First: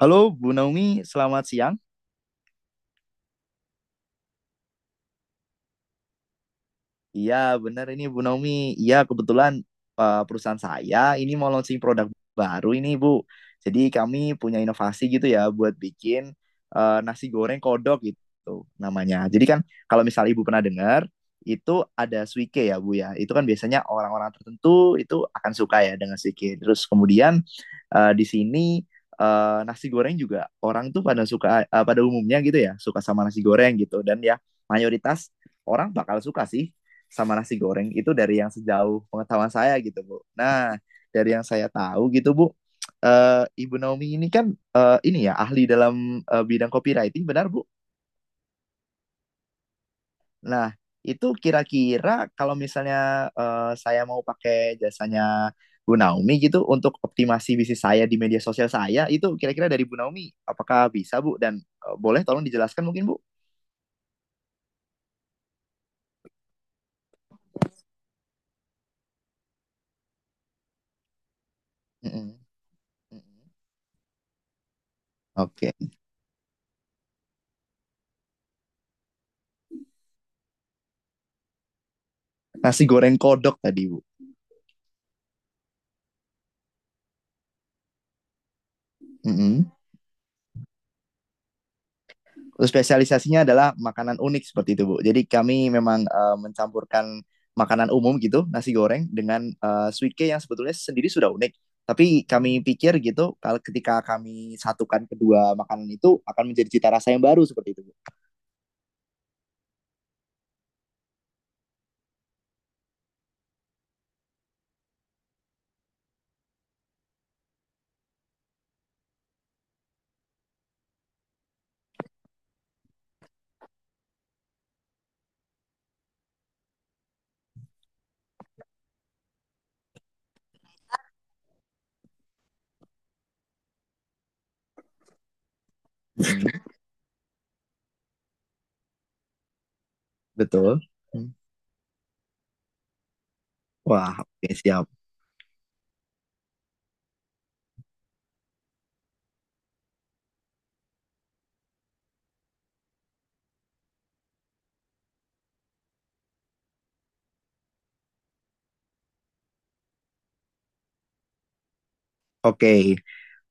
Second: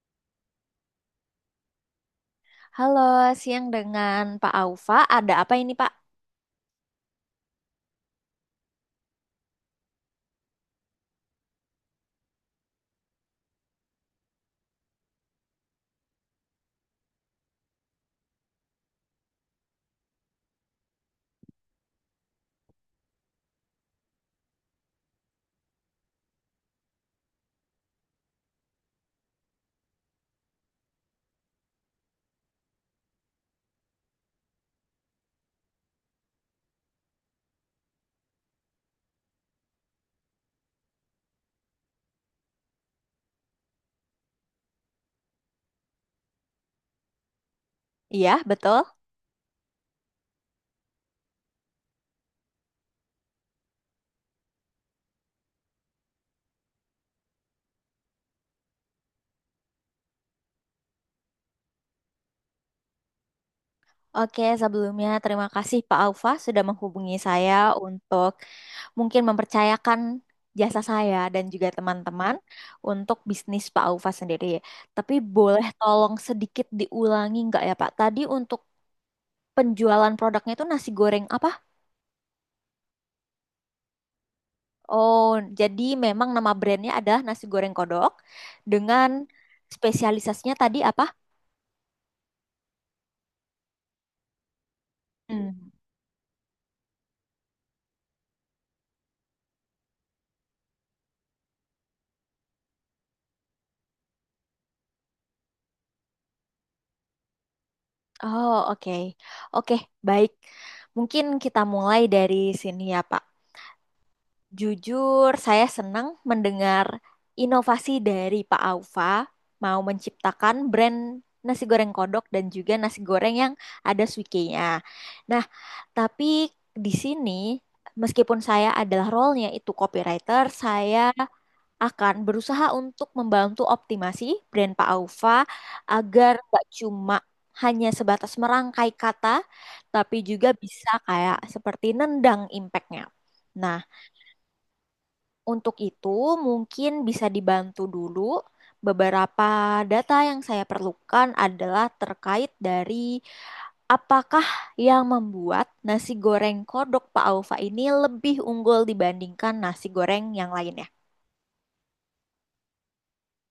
Halo Bu Naomi, selamat siang. Halo, siang dengan Pak Aufa. Ada apa ini, Pak? Iya, benar ini Bu Naomi. Iya, kebetulan perusahaan saya ini mau launching produk baru ini, Bu. Jadi kami punya inovasi gitu ya buat bikin nasi goreng kodok gitu namanya. Jadi kan kalau misal Ibu pernah dengar, itu ada suike ya, Bu ya. Itu kan biasanya orang-orang tertentu itu akan suka ya dengan suike. Terus kemudian di sini nasi goreng juga orang tuh pada suka pada umumnya gitu ya, suka sama nasi goreng gitu, dan ya mayoritas orang bakal suka sih sama nasi goreng itu dari yang sejauh pengetahuan saya gitu, Bu. Nah, dari yang saya tahu gitu, Bu, Ibu Naomi ini kan ini ya ahli dalam bidang copywriting, benar Bu? Iya, betul. Nah, itu kira-kira kalau misalnya saya mau pakai jasanya Bu Naomi gitu untuk optimasi bisnis saya di media sosial saya itu kira-kira dari Bu Naomi, apakah bisa, Bu? Dan boleh tolong dijelaskan mungkin, Bu? Oke, sebelumnya terima kasih Pak Aufa sudah menghubungi saya untuk mungkin mempercayakan jasa saya dan juga teman-teman Mm-mm. untuk Mm-mm. bisnis Pak Aufa sendiri. Tapi boleh Oke, tolong sedikit diulangi nggak ya, Pak? Tadi untuk penjualan produknya itu nasi goreng apa? nasi goreng kodok tadi, Bu. Oh, jadi memang nama brandnya adalah nasi goreng kodok dengan Mm-mm. spesialisasinya tadi apa? Spesialisasinya adalah makanan unik seperti itu, Bu. Jadi Hmm. kami memang mencampurkan makanan umum gitu, nasi goreng dengan suike yang sebetulnya sendiri sudah unik. Tapi kami pikir gitu, kalau ketika kami satukan kedua makanan itu akan menjadi cita rasa yang baru seperti itu, Bu. Oh, oke. Oke, baik. Mungkin kita mulai dari sini ya, Pak. Jujur, saya senang mendengar inovasi dari Pak Aufa mau menciptakan brand nasi goreng kodok dan juga nasi goreng yang ada suikenya. Nah, tapi di sini meskipun saya adalah role-nya itu copywriter, saya akan berusaha untuk membantu optimasi brand Pak Aufa agar nggak cuma hanya sebatas merangkai kata, tapi juga Betul. bisa kayak seperti nendang impactnya. Nah, Wah, oke siap. untuk itu mungkin bisa dibantu dulu beberapa data yang saya perlukan adalah terkait dari apakah yang membuat nasi goreng kodok Pak Aufa ini lebih unggul dibandingkan nasi goreng yang lainnya. Oke,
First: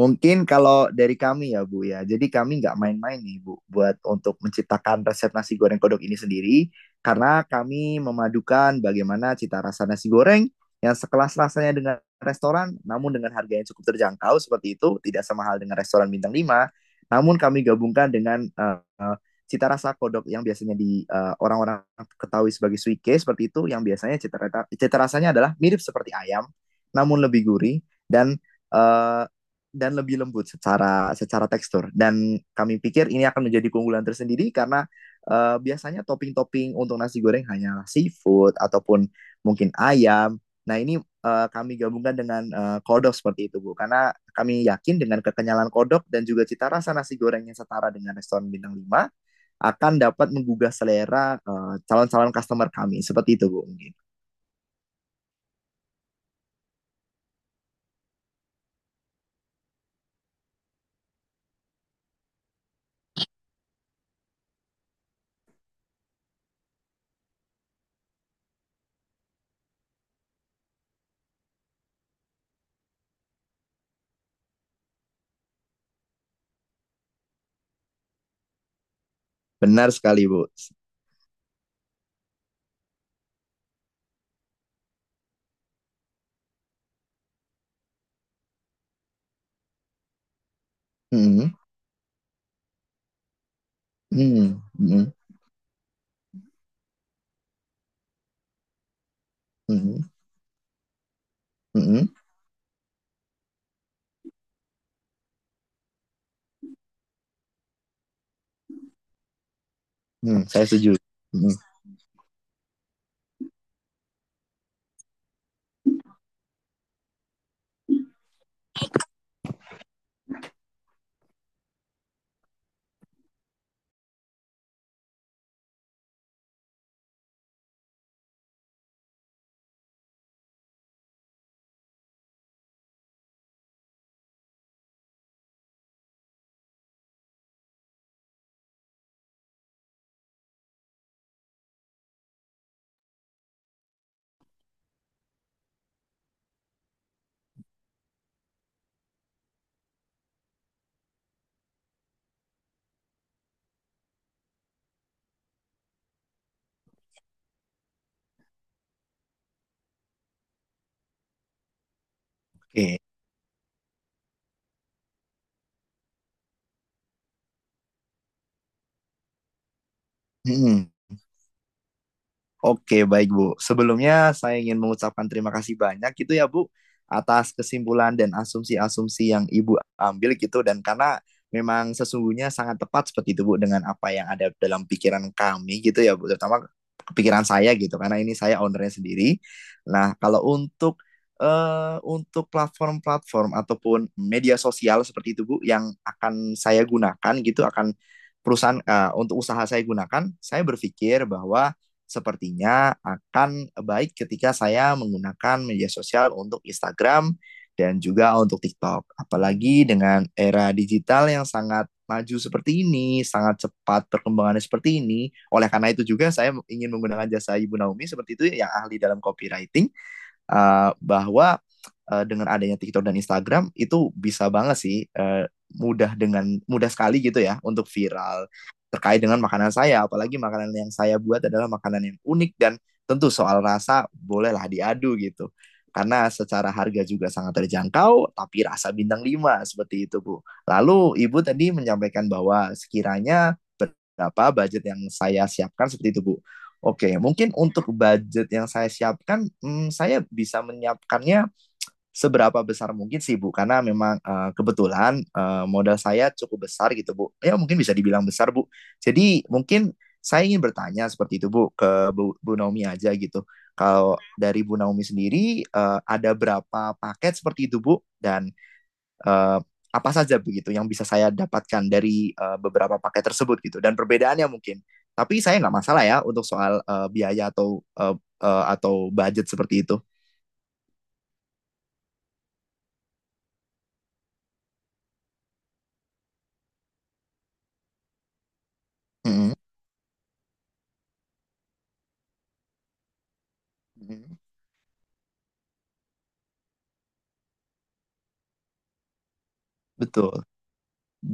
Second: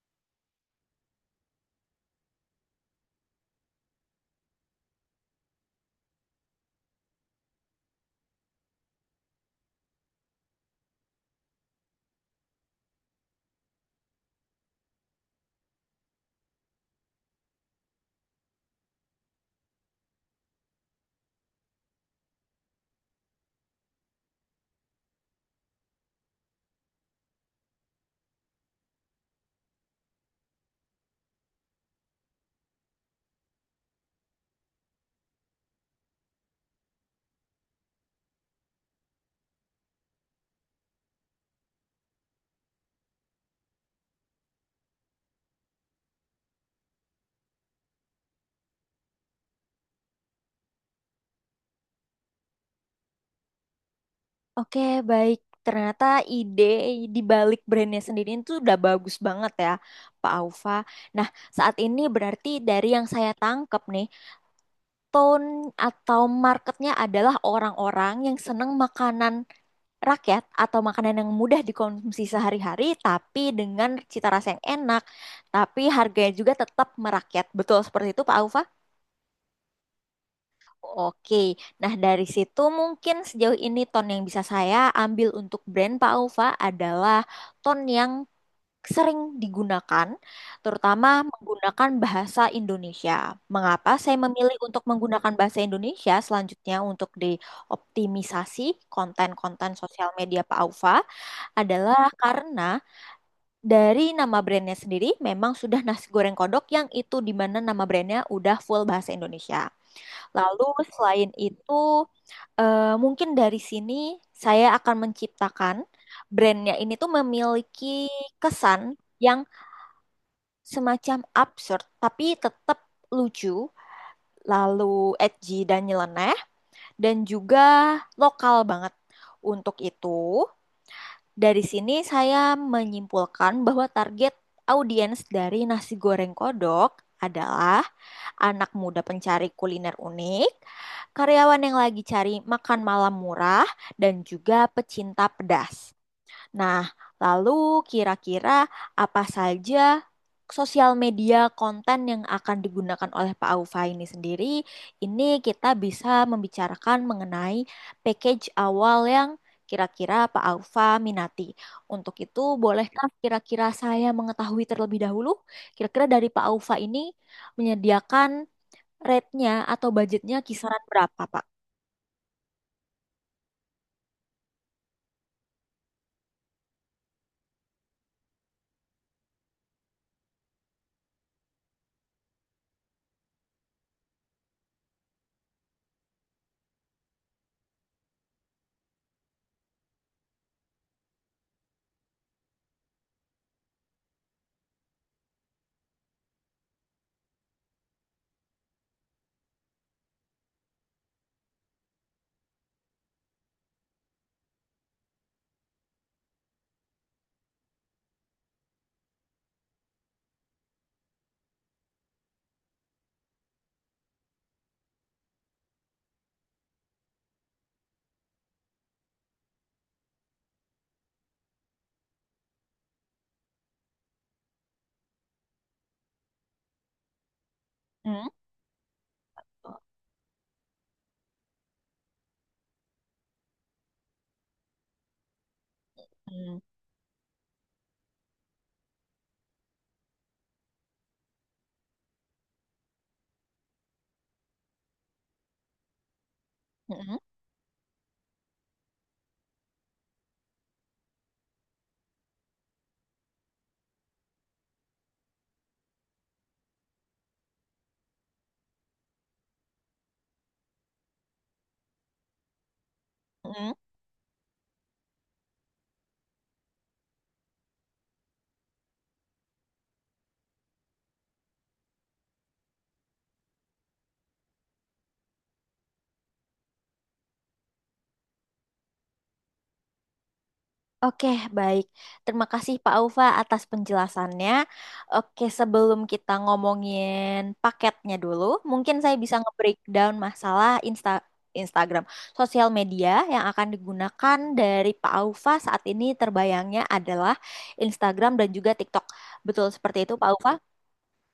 mungkin kalau dari kami ya Bu ya, jadi kami nggak main-main nih Bu buat untuk menciptakan resep nasi goreng kodok ini sendiri karena kami memadukan bagaimana cita rasa nasi goreng yang sekelas rasanya dengan restoran namun dengan harga yang cukup terjangkau seperti itu, tidak sama hal dengan restoran bintang lima, namun kami gabungkan dengan cita rasa kodok yang biasanya di orang-orang ketahui sebagai suike seperti itu, yang biasanya cita rasanya adalah mirip seperti ayam namun lebih gurih dan eh, dan lebih lembut secara secara tekstur. Dan kami pikir ini akan menjadi keunggulan tersendiri karena biasanya topping-topping untuk nasi goreng hanya seafood ataupun mungkin ayam. Nah, ini kami gabungkan dengan kodok seperti itu, Bu. Karena kami yakin dengan kekenyalan kodok dan juga cita rasa nasi goreng yang setara dengan restoran bintang 5 akan dapat menggugah selera calon-calon customer kami. Seperti itu, Bu, mungkin. Oke, baik. Ternyata ide di balik brandnya sendiri itu udah bagus banget ya, Pak Aufa. Nah, saat ini berarti dari yang saya tangkap nih, tone atau marketnya adalah orang-orang yang seneng makanan rakyat atau makanan yang mudah dikonsumsi sehari-hari, tapi dengan cita rasa yang enak, tapi harganya juga tetap merakyat. Betul seperti itu, Pak Aufa? Benar sekali, Bu. Oke, nah dari situ mungkin sejauh ini tone yang bisa saya ambil untuk brand Pak Alfa adalah tone yang sering digunakan, terutama Hmm, menggunakan bahasa Indonesia. Mengapa saya memilih hmm, untuk hmm, menggunakan bahasa Indonesia selanjutnya untuk dioptimisasi konten-konten hmm, hmm, sosial media Pak Alfa hmm. Hmm. adalah karena dari nama brandnya sendiri memang sudah nasi goreng kodok yang itu di mana nama brandnya udah full bahasa Indonesia. Hmm, saya Lalu setuju. selain Hmm. itu, mungkin dari sini saya akan menciptakan brandnya ini tuh memiliki kesan yang semacam absurd, tapi tetap lucu, lalu edgy dan nyeleneh, dan juga lokal banget. Untuk itu, dari sini saya menyimpulkan bahwa target audiens dari nasi goreng kodok adalah anak muda pencari kuliner unik, karyawan yang lagi cari makan malam murah, dan juga pecinta pedas. Nah, lalu kira-kira apa saja sosial media konten yang akan digunakan oleh Pak Aufa ini sendiri? Ini kita bisa membicarakan mengenai package awal yang kira-kira Pak Aufa minati. Untuk itu, Oke, bolehkah kira-kira saya mengetahui terlebih dahulu, kira-kira dari Pak Aufa ini menyediakan Rate-nya atau budgetnya kisaran mhm. berapa, Pak? Oke, baik, Bu. Sebelumnya saya ingin mengucapkan terima kasih banyak gitu ya Bu atas kesimpulan dan asumsi-asumsi yang Ibu ambil gitu, dan karena memang sesungguhnya sangat tepat seperti itu Bu dengan apa yang ada dalam pikiran kami gitu ya Bu, terutama pikiran saya gitu karena ini saya ownernya sendiri. Nah, kalau untuk platform-platform ataupun media sosial seperti itu Bu yang akan saya gunakan gitu, akan perusahaan untuk usaha saya gunakan, saya berpikir bahwa sepertinya akan baik ketika saya menggunakan media sosial untuk Instagram dan juga untuk TikTok. Apalagi dengan era digital yang sangat maju seperti ini, sangat cepat perkembangannya seperti ini. Oleh karena itu juga saya ingin menggunakan jasa Ibu Naomi seperti itu yang ahli dalam copywriting, bahwa dengan adanya TikTok dan Instagram itu bisa banget sih, mudah, dengan mudah sekali gitu ya untuk Hmm. viral terkait dengan makanan saya, apalagi makanan yang saya buat adalah makanan yang unik dan tentu soal rasa bolehlah diadu gitu karena Hmm. secara harga juga sangat terjangkau, tapi rasa bintang 5 seperti itu, Bu. Lalu Ibu tadi menyampaikan bahwa sekiranya berapa budget yang saya siapkan seperti itu, Bu. Hmm. Oke, mungkin untuk budget yang saya siapkan, saya bisa menyiapkannya seberapa besar mungkin sih Bu, karena memang kebetulan modal saya cukup besar gitu, Bu. Ya mungkin bisa dibilang besar, Bu. Jadi mungkin saya ingin bertanya seperti itu Bu ke Bu Naomi aja gitu. Hmm. Kalau dari Bu Naomi sendiri ada berapa paket seperti itu, Bu? Dan eh, apa saja begitu yang bisa saya dapatkan dari beberapa paket tersebut gitu dan perbedaannya mungkin, tapi saya nggak masalah ya untuk soal biaya eh, atau budget seperti itu. Oke, baik. Terima kasih Pak Ufa atas penjelasannya. Oke, sebelum kita ngomongin paketnya dulu, mungkin saya bisa Mm-mm. nge-breakdown masalah Instagram, sosial media yang akan digunakan Mm-mm. dari Pak Ufa saat ini terbayangnya adalah Instagram dan juga TikTok. Betul seperti itu, Pak Betul Ufa?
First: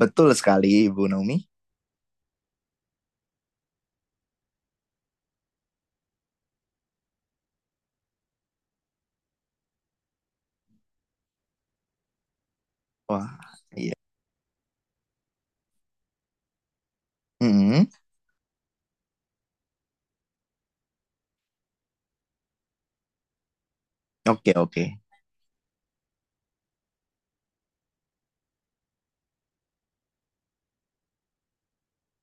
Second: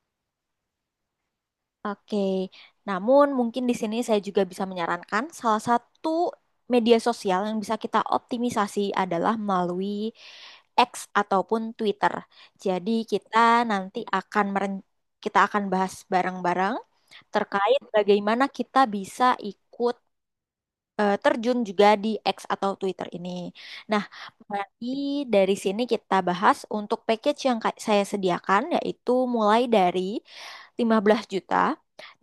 betul sekali, Ibu Naomi. Oke, namun mungkin di sini saya juga bisa menyarankan salah satu media sosial yang bisa kita optimisasi adalah melalui X ataupun Twitter. Jadi Wah, kita iya. nanti akan meren- kita akan bahas bareng-bareng terkait Mm-mm. bagaimana kita bisa ikut terjun juga di X atau Twitter ini. Nah, Oke, oke, mari dari sini kita bahas untuk package yang saya sediakan yaitu mulai dari 15 juta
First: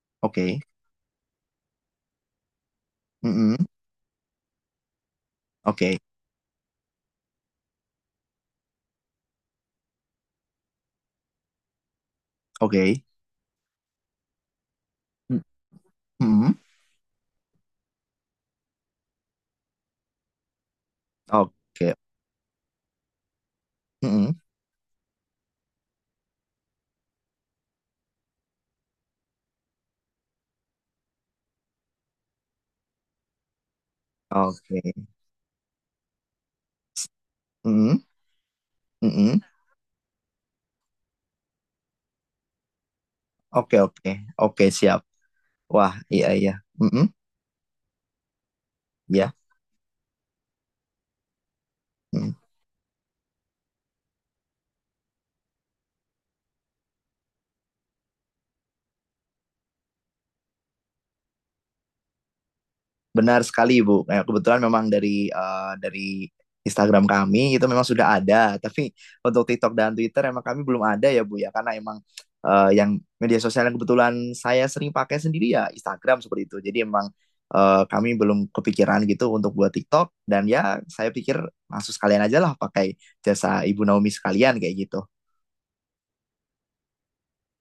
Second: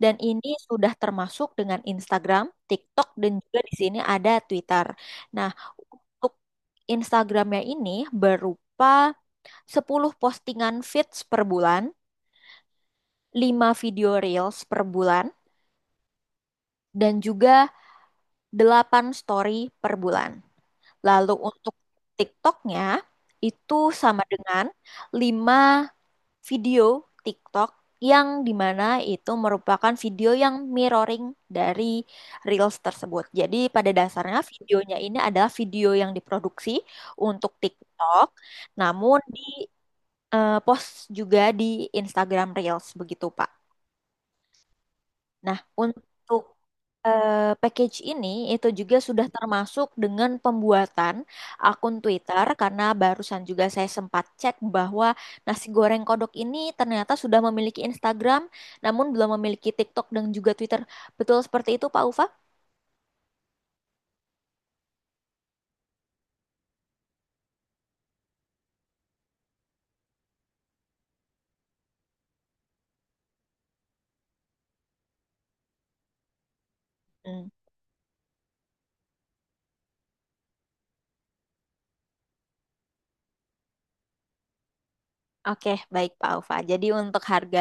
dan ini oke. sudah termasuk dengan Instagram, TikTok dan Mm-mm. juga di sini ada Twitter. Nah, Oke, untuk Instagramnya ini berupa 10 postingan feeds per bulan, oke. 5 video reels per bulan Mm-mm. dan juga 8 story per bulan. Lalu untuk Oke. TikToknya itu sama Mm-mm. dengan 5 video TikTok yang dimana itu merupakan video yang mirroring dari Reels tersebut. Jadi pada dasarnya videonya Oke. ini adalah video yang diproduksi untuk Mm-mm. TikTok, namun di Mm-mm. Post juga di Instagram Reels begitu, Pak. Oke, oke, oke, siap. Nah, Wah, iya, untuk iya. Mm-mm. Package ini itu juga sudah Ya. termasuk dengan pembuatan akun Twitter karena barusan juga saya sempat cek bahwa nasi goreng kodok ini ternyata sudah memiliki Instagram namun belum memiliki TikTok dan juga Twitter. Betul seperti itu, Pak Ufa? Benar sekali, Ibu. Kayak kebetulan memang dari dari Instagram kami itu memang sudah ada, tapi untuk TikTok dan Twitter emang kami belum ada ya Bu ya, karena emang yang media sosial yang kebetulan saya sering pakai sendiri ya Instagram seperti itu. Jadi emang Hmm. Kami belum kepikiran gitu untuk buat TikTok, dan ya saya pikir langsung sekalian aja lah pakai jasa Ibu Naomi sekalian kayak gitu. Oke, baik Pak Ufa. Jadi untuk harga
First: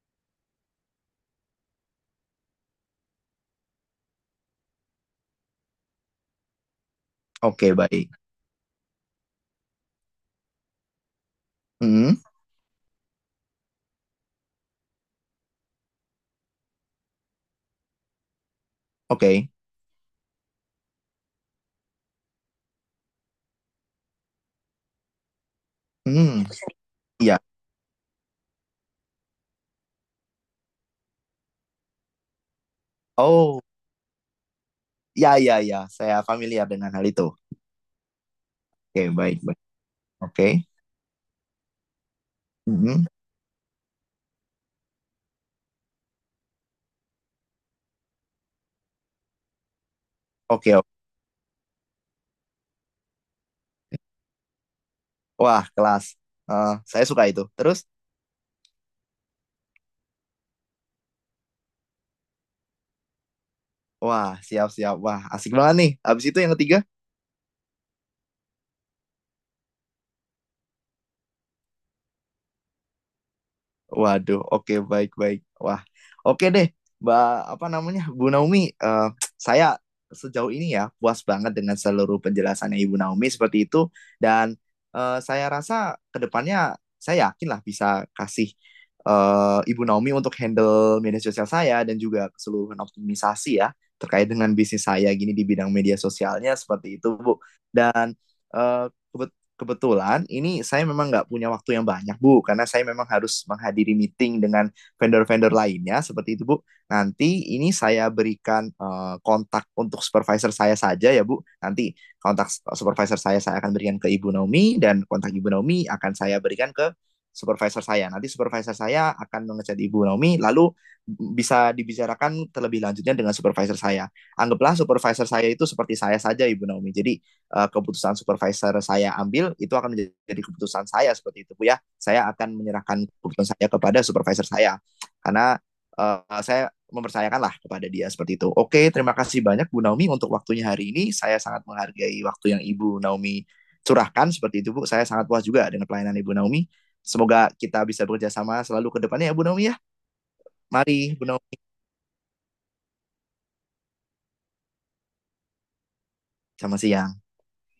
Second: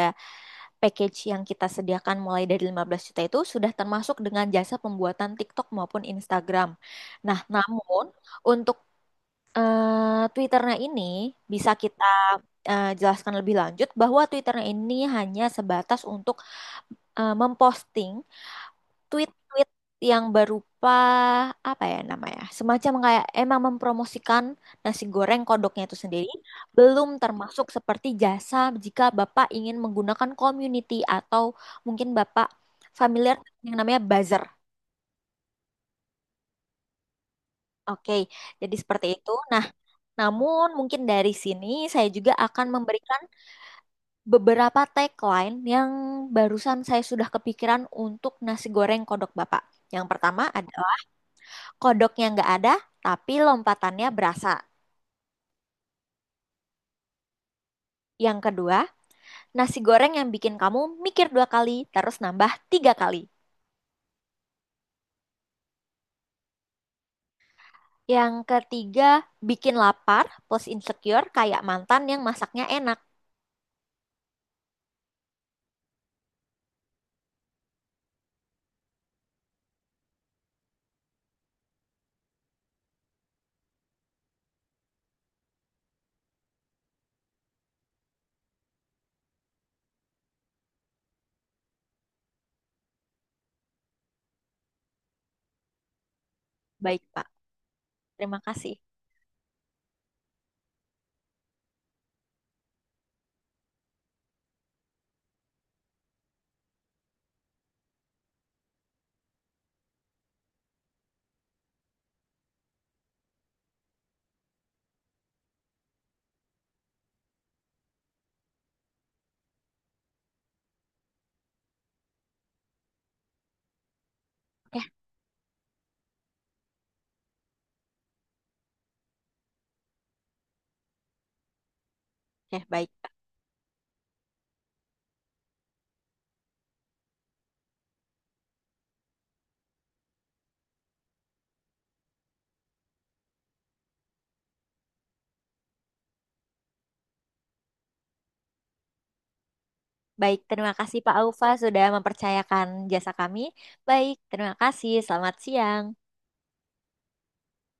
package yang kita sediakan mulai dari 15 juta itu sudah termasuk dengan jasa pembuatan TikTok maupun Instagram. Nah, Oke, namun baik. untuk eh Twitternya ini bisa kita Hmm, jelaskan lebih lanjut bahwa Twitternya ini hanya sebatas untuk memposting oke. tweet-tweet yang berupa apa ya namanya, semacam kayak emang mempromosikan nasi goreng kodoknya itu sendiri, Hmm, belum iya. termasuk seperti jasa jika Bapak ingin menggunakan community atau mungkin Bapak familiar Oh, yang namanya buzzer. ya, ya, ya, saya familiar dengan hal itu. Oke, jadi Oke, seperti itu. baik, baik. Nah, Oke. namun mungkin dari sini saya juga akan Mhm. memberikan beberapa tagline yang barusan saya sudah kepikiran untuk nasi goreng kodok Bapak. Yang pertama Oke, oke. adalah kodoknya nggak ada, tapi lompatannya berasa. Wah, kelas. Eh, saya suka itu. Terus, Yang kedua, nasi goreng yang bikin kamu mikir dua kali, terus nambah tiga kali. wah, siap-siap. Wah, asik banget nih. Habis itu yang ketiga. Yang ketiga, bikin lapar plus insecure kayak mantan yang masaknya enak. Waduh, oke, baik-baik. Wah, oke deh, Mbak, apa namanya, Bu Naomi. Saya sejauh ini ya puas banget dengan seluruh penjelasannya Ibu Naomi seperti itu. Dan saya rasa kedepannya saya yakin lah bisa kasih Ibu Naomi untuk handle media sosial saya dan juga keseluruhan optimisasi ya terkait dengan bisnis saya gini di bidang media sosialnya seperti Baik, itu, Pak. Bu. Dan Terima kasih. eh, kebet- kebetulan ini saya memang nggak punya waktu yang banyak Bu karena saya memang harus menghadiri meeting dengan vendor-vendor lainnya seperti itu, Bu. Nanti ini saya berikan kontak untuk supervisor saya saja ya Bu. Nanti kontak supervisor saya akan berikan ke Ibu Naomi, dan kontak Ibu Naomi akan saya berikan ke supervisor saya. Nanti supervisor saya akan mengechat Ibu Naomi, lalu bisa dibicarakan terlebih lanjutnya dengan supervisor saya. Anggaplah Ya, supervisor saya itu seperti saya saja, Ibu Naomi. Jadi keputusan supervisor saya ambil itu akan menjadi keputusan saya seperti itu, Bu. Ya, saya akan ya, baik. menyerahkan keputusan saya kepada supervisor saya karena saya mempercayakanlah kepada dia seperti itu. Oke, terima kasih banyak Bu Naomi untuk waktunya hari ini. Saya sangat menghargai waktu yang Ibu Naomi curahkan seperti itu, Bu. Saya sangat puas juga dengan pelayanan Ibu Naomi. Semoga kita bisa bekerja sama selalu ke depannya ya Bu Naomi ya. Baik, terima kasih Pak Mari, Bu Aufa Naomi. sudah mempercayakan jasa kami. Baik, terima kasih. Selamat siang. Selamat siang.